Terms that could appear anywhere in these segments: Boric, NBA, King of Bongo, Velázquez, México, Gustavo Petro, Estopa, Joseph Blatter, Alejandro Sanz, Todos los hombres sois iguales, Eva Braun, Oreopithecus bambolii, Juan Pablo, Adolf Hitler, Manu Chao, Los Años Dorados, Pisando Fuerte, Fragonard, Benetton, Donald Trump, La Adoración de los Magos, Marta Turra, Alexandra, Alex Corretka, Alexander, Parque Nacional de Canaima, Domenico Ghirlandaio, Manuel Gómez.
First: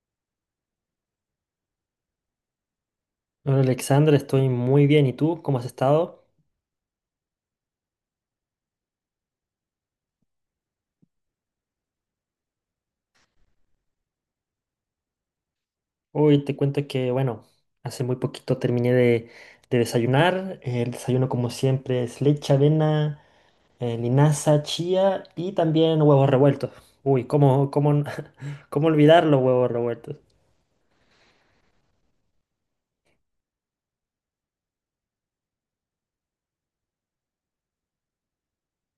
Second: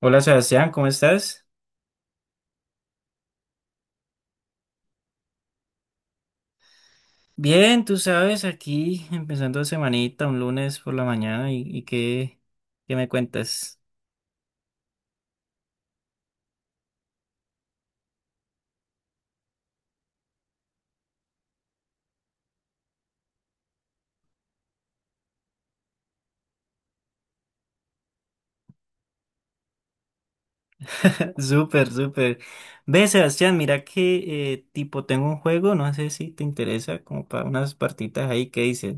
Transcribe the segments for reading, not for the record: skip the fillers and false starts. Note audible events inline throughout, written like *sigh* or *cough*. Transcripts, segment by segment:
Hola Sebastián, ¿cómo estás? Hola Alexandra, estoy muy bien. ¿Y tú? ¿Cómo has estado? Bien, tú sabes, aquí empezando semanita, un lunes por la mañana, ¿y qué me cuentas? Hoy te cuento que, bueno, hace muy poquito terminé de desayunar. El desayuno, como siempre, es leche, avena, linaza, chía y también huevos revueltos. Uy, ¿ *laughs* ¿cómo olvidar los huevos revueltos? *laughs* Súper, súper. Ve, Sebastián, mira que tipo tengo un juego, no sé si te interesa, como para unas partitas ahí, ¿qué dices?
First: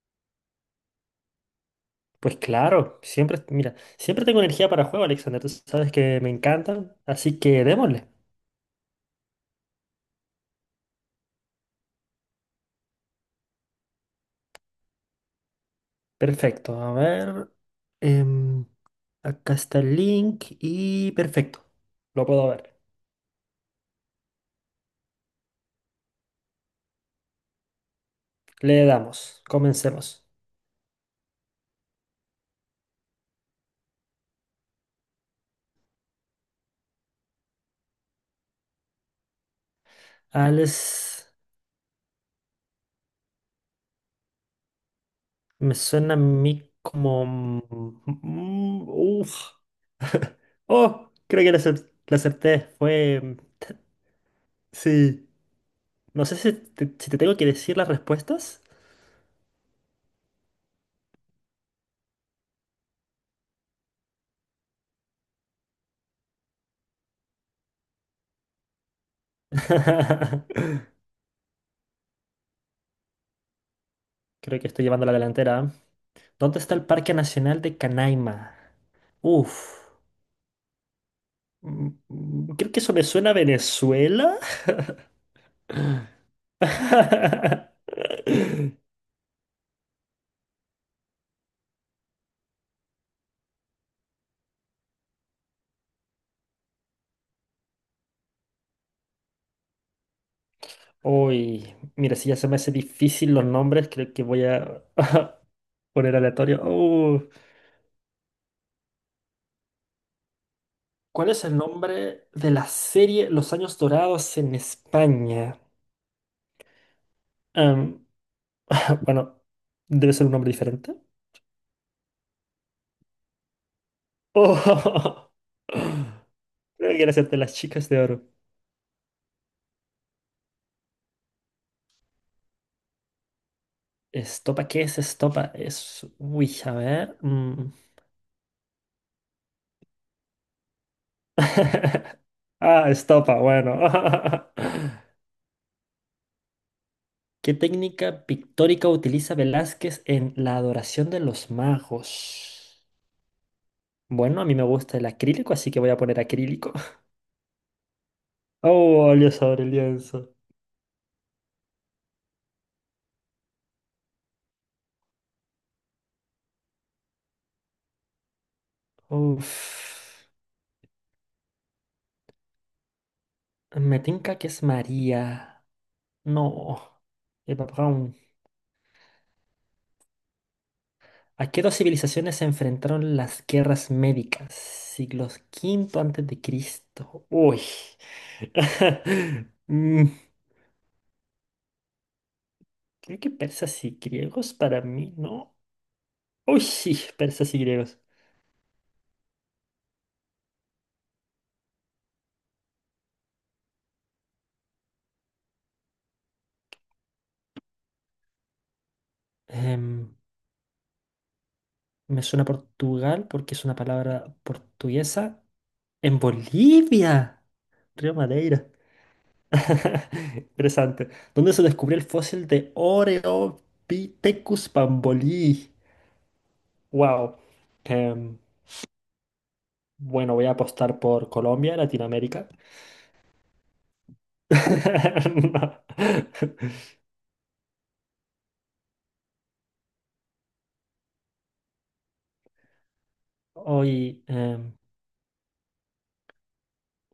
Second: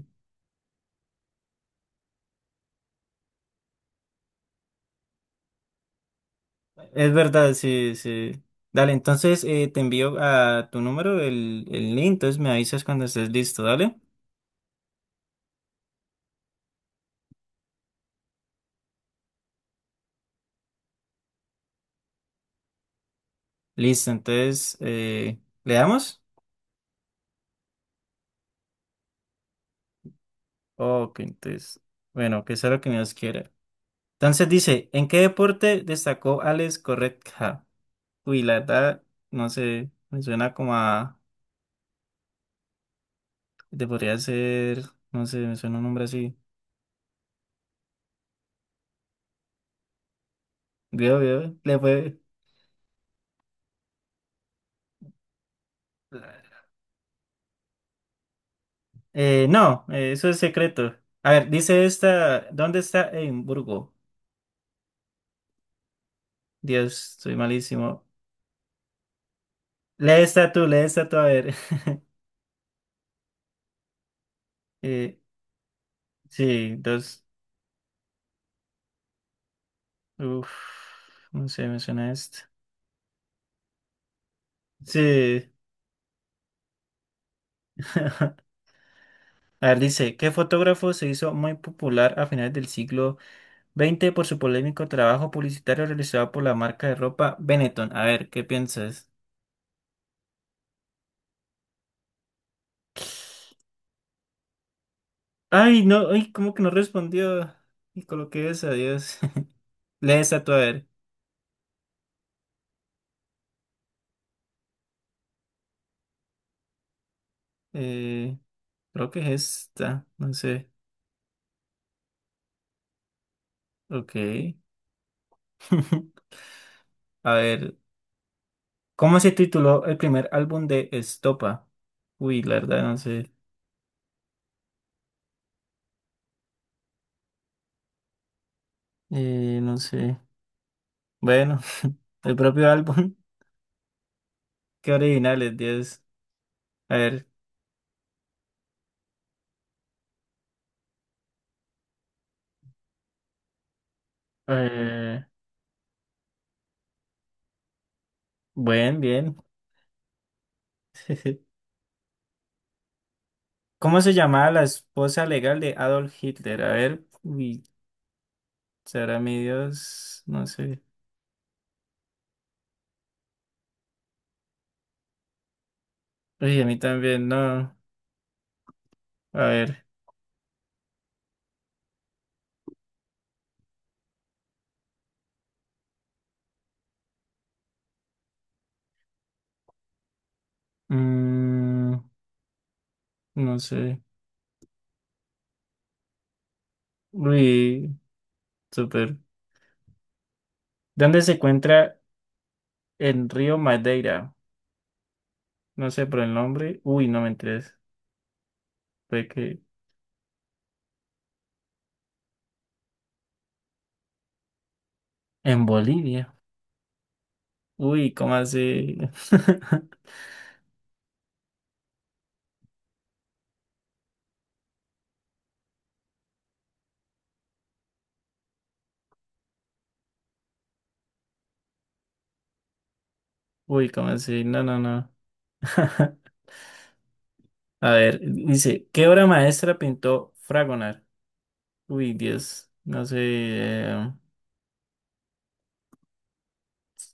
Pues claro, siempre, mira, siempre tengo energía para juego, Alexander. Tú sabes que me encantan, Es así verdad, que sí, démosle. sí. Dale, entonces te envío a tu número el link, entonces me avisas cuando estés listo, dale. Perfecto, a ver. em, Acá está el link y perfecto, lo puedo ver. Listo, entonces, ¿le damos? Le damos, comencemos. Ok, entonces, bueno, que sea lo que Dios quiera. Entonces dice, ¿en qué deporte destacó Alex Corretka? Uy, la verdad, no sé, me suena como a, Alex te podría ser, no sé, me me suena un nombre suena a así. mí como... uf. Oh, Veo, creo que veo, le la fue. acerté. Sí. No sé si te, si te tengo que decir las respuestas. No, eso es secreto. A ver, dice esta, ¿dónde está Edimburgo? Dios, soy malísimo. Lee esta tú, lee *laughs* esta tú, a ver. *laughs* Creo que estoy llevando la Eh, delantera, ¿eh? ¿Dónde está sí, el Parque dos, Nacional de Canaima? Uf. uf, no sé, me suena esto. Creo que eso me suena a Venezuela. Sí. *laughs* *laughs* A ver, dice, ¿qué fotógrafo se hizo muy popular a finales del siglo XX por su polémico trabajo publicitario realizado por la marca de ropa Benetton? A ver, ¿qué piensas? Uy, mira, si ya se me hace difícil los nombres, creo que voy a *laughs* Ay, no, poner ay, ¿cómo aleatorio. que no respondió? Y coloqué esa, Dios. *laughs* Lee esta tú, a ver. ¿Cuál es el nombre de la serie Los Años Dorados en España? Em, Eh, *laughs* creo que bueno, es esta, debe ser un no nombre sé. diferente. Ok. Oh, *laughs* creo *laughs* que era ser A de las ver, chicas de oro. ¿cómo se tituló el primer álbum de Estopa? Uy, la verdad, no sé. ¿Estopa? ¿Qué es estopa? Es... Uy, a ver. Mm. No sé. Bueno, *laughs* *laughs* el propio Ah, álbum. estopa, bueno. *laughs* *laughs* Qué originales, Dios. A ver, ¿Qué técnica pictórica utiliza Velázquez en La Adoración de los Magos? Bueno, a mí me gusta el Eh, acrílico, así que voy a poner acrílico. *laughs* bien, Oh, bien. Dios, sobre el lienzo. *laughs* ¿Cómo se llamaba la esposa legal de Adolf Hitler? A ver, uy, será mi Dios, Uf. no sé. Me tinca que es María. Uy, a mí No. también, Eva no. Braun. A ver, ¿A qué dos civilizaciones se enfrentaron las guerras médicas? Siglos quinto antes de Cristo. Uy. *laughs* Mm, mm, Creo que no persas y sé. griegos para mí, ¿no? Uy, sí, persas y Uy, griegos. súper. ¿Dónde se encuentra el río Madeira? No sé por el nombre. Uy, no me interesa. Fue que Em, Me suena Portugal porque es una palabra portuguesa. en En Bolivia. Bolivia, Uy, Río ¿cómo Madeira. así? *laughs* *laughs* Interesante. ¿Dónde se descubrió el fósil de Oreopithecus bambolii? Wow. Em, bueno, voy a apostar por Colombia, Latinoamérica. Uy, ¿cómo así? No, no, no. *laughs* No. *laughs* A ver, dice, ¿qué obra maestra pintó Fragonard? Uy, Dios, no sé, Hoy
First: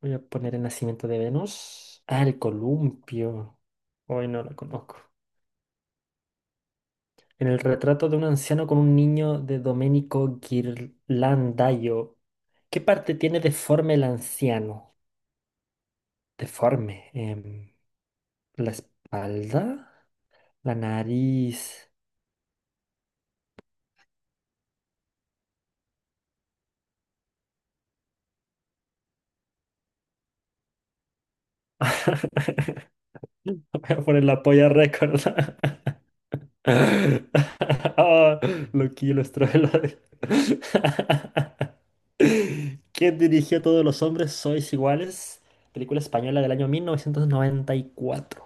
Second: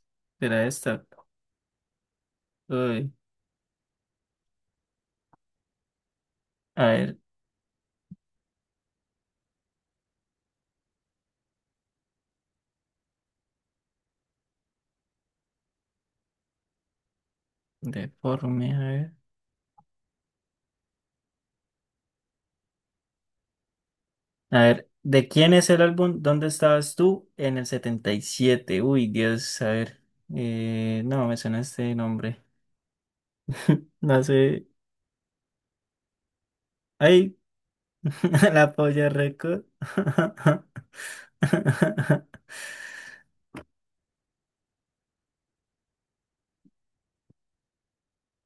voy a poner el era esta. nacimiento de Venus. Ah, el Uy, columpio. Hoy no la conozco. a ver, En el retrato de un anciano con un niño de Domenico Ghirlandaio, ¿qué parte tiene deforme el anciano? Deforme. ¿La deforme, a ver. espalda? ¿La nariz? A ver, ¿de quién es el álbum ¿Dónde estabas tú? En el 77? Uy, Dios, a ver. No, me suena este nombre. *laughs* Voy *laughs* a No poner la sé. polla récord. Ay, *laughs* Ah, *laughs* la polla loquillo, récord. estruelo. *laughs* *laughs* ¿Quién dirigió Todos los hombres sois iguales? Película española del año 1994.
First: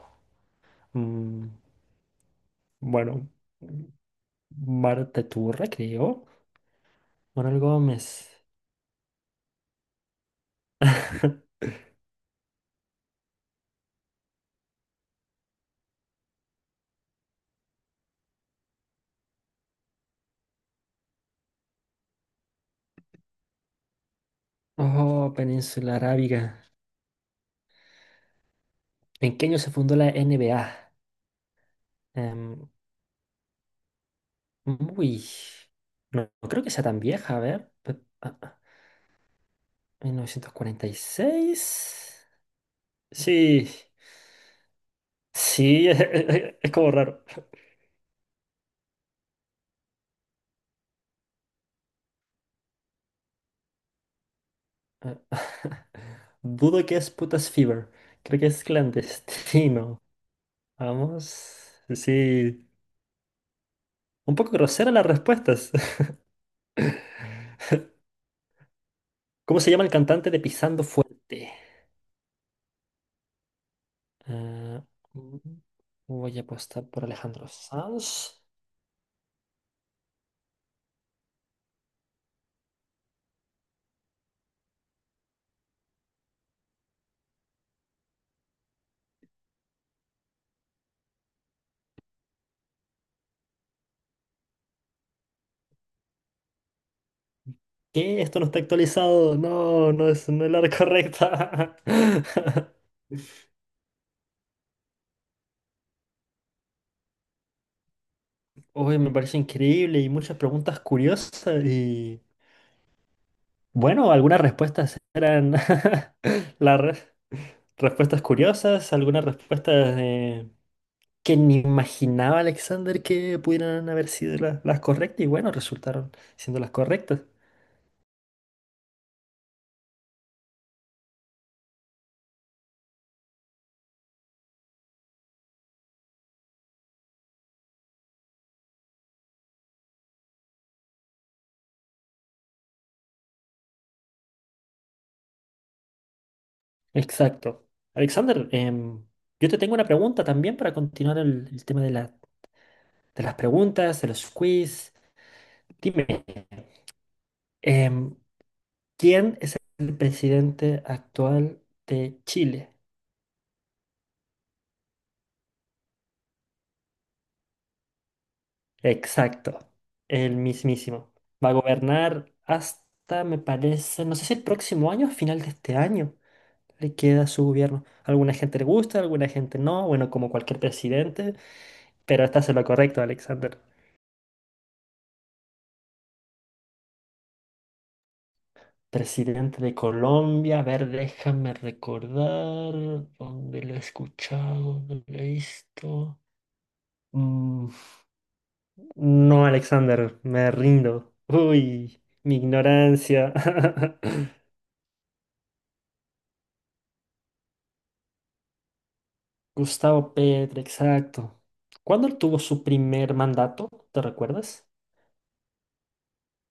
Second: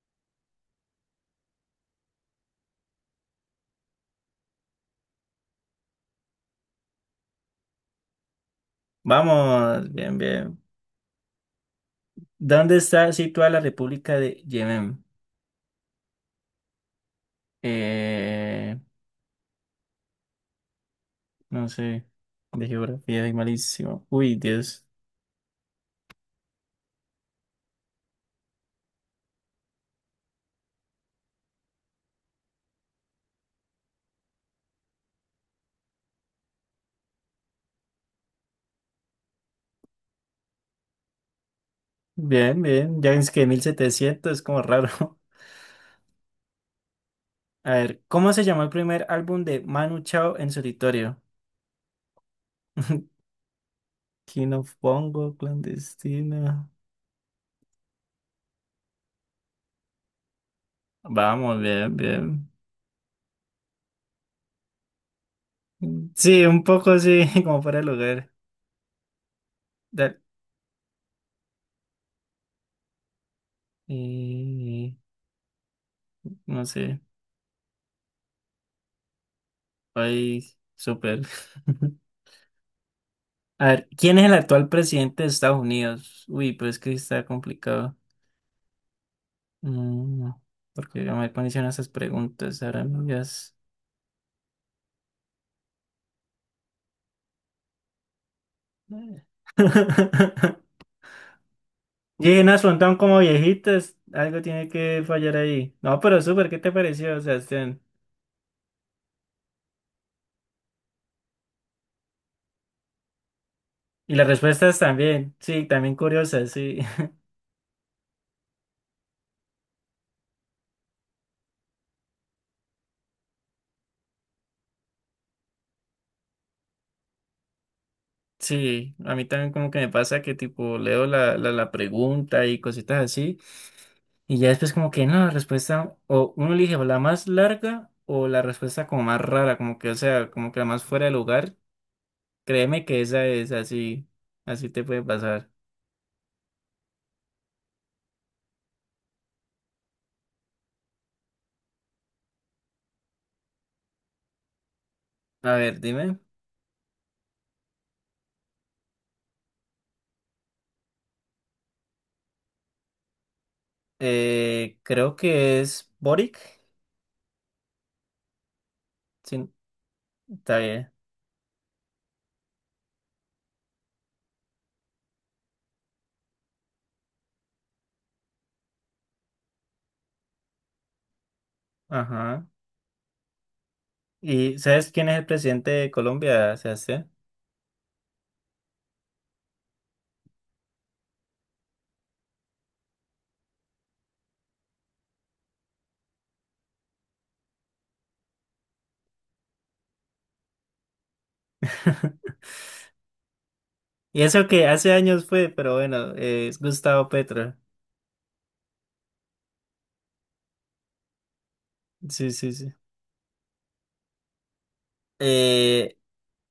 Mm, bueno. Marta Turra, creo. Manuel Gómez. Vamos, bien, bien. *laughs* ¿Dónde está situada la República de Yemen? Eh, No sé, de geografía y malísimo. Uy, Dios. Oh, Península Arábiga. ¿En qué año se fundó la NBA? Em, uy, no, creo que sea tan vieja, a ver. ¿ ¿1946? Bien, bien. Ya es que Sí, 1700 es como raro. sí, *laughs* es como raro. *laughs* A ver, ¿cómo se llamó el primer álbum de Manu Chao en solitario? *laughs* King of Eh, Bongo, *laughs* clandestina. dudo que es putas fever. Creo que es clandestino. Vamos, Vamos. bien, bien. Sí, un poco grosera las respuestas. Sí, un poco *laughs* sí *laughs* como fuera el lugar. ¿Cómo se llama el Dale. cantante de Pisando Fuerte? Ah, Eh, mm, voy a no apostar sé. por Alejandro Sanz. Ay, súper. *laughs* A ver, ¿quién es el actual presidente de Estados Unidos? Uy, pues que está complicado. Mm, porque yo me ponían esas preguntas, ahora mías. ¿Qué? Esto no está actualizado. No es la correcta. Llenas *laughs* *laughs* preguntan como viejitas, algo tiene que fallar ahí. No, pero súper, ¿qué te pareció, Sebastián? Uy, me parece increíble y muchas preguntas curiosas. Y bueno, Y las algunas respuestas respuestas también, eran sí, también curiosas, *laughs* sí. las re- *laughs* respuestas curiosas, algunas respuestas que ni imaginaba Alexander que pudieran haber sido las correctas. Y bueno, resultaron siendo las correctas. Sí, a mí también como que me pasa que tipo leo la pregunta y cositas así, y ya después como que no, la respuesta, o uno elige o la más larga o la respuesta como más rara, como que, o sea, como que la más fuera de lugar. Créeme que esa es así, así te puede pasar. Exacto. Alexander, yo te tengo una pregunta también para continuar el tema de, de las preguntas, de los quiz. A ver, Dime, dime. em, ¿quién es el presidente actual de Chile? Creo que es Boric. Sí, Exacto, el está bien. mismísimo. Va a gobernar hasta, me parece, no sé si el próximo año o final de este año le queda su gobierno. Alguna gente le gusta, alguna gente no, bueno, como cualquier presidente, pero Ajá. estás en lo correcto, Alexander. ¿Y sabes quién es el presidente de Colombia, Sebastián? Presidente de Colombia, a ver, déjame recordar dónde lo he escuchado, dónde lo he visto. Mm, no, Alexander, me rindo. Uy, mi *laughs* ignorancia. Y *laughs* eso que hace años fue, pero bueno, es Gustavo Petro. Gustavo Petro, exacto. ¿Cuándo Sí, tuvo sí, su sí. primer mandato? ¿Te recuerdas? Eh,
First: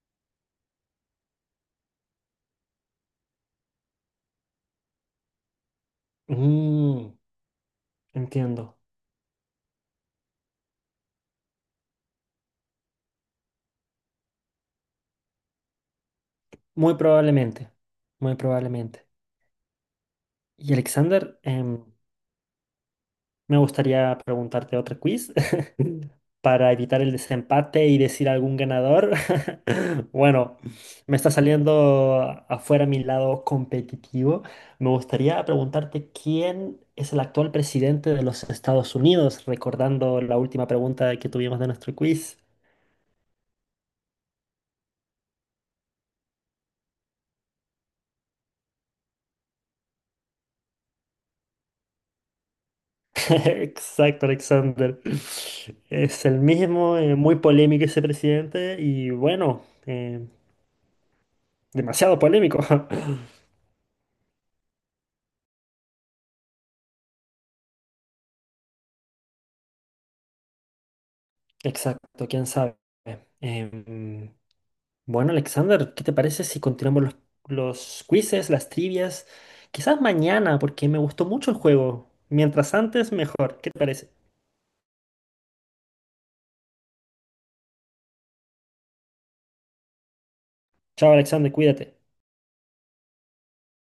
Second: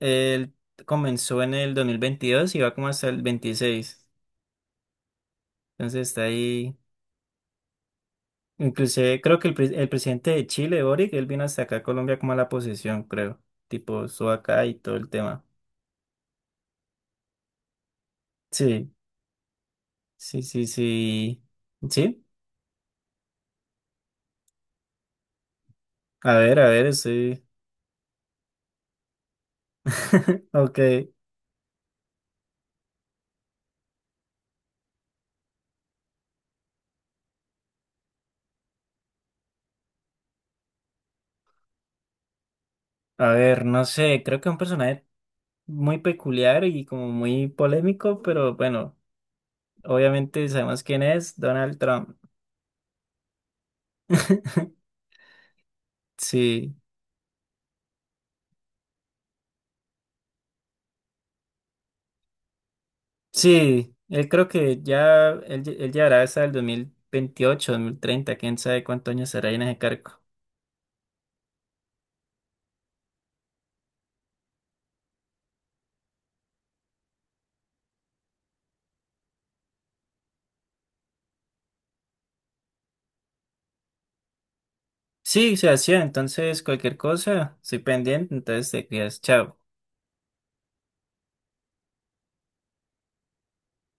él comenzó en el 2022 y va como hasta el 26. Entonces está ahí. Mm, Entiendo. Inclusive creo que el presidente de Chile, Boric, él vino hasta acá a Colombia como a la posesión, creo. Tipo, estuvo acá y todo el tema. Muy probablemente, muy Sí, probablemente. sí, sí, Y Alexander, sí. Sí, me gustaría preguntarte otro quiz *laughs* a para ver, evitar el sí. desempate y decir algún ganador. *laughs* *laughs* Bueno, Ok, me está saliendo afuera mi lado competitivo. Me gustaría preguntarte quién es el actual presidente de los Estados Unidos, recordando la última pregunta que tuvimos de nuestro quiz. a ver, no sé, creo que es un personaje muy peculiar y como muy polémico, pero bueno, obviamente sabemos quién es, Donald Trump. *laughs* Exacto, *laughs* Alexander. Es el Sí, mismo, muy polémico ese presidente y bueno, demasiado polémico. *laughs* sí, él creo que ya, él llegará hasta el 2028, 2030, quién sabe cuántos años será ahí en ese cargo. Exacto, quién sabe. Em, bueno, Alexander, ¿qué te parece si continuamos los quizzes, las trivias? Quizás mañana, porque me gustó mucho el juego. Mientras antes, mejor. ¿Qué te parece? Sí, se hacía. Entonces, cualquier cosa, estoy pendiente. Entonces, te cuidas. Chao. Chao, Alexander, cuídate.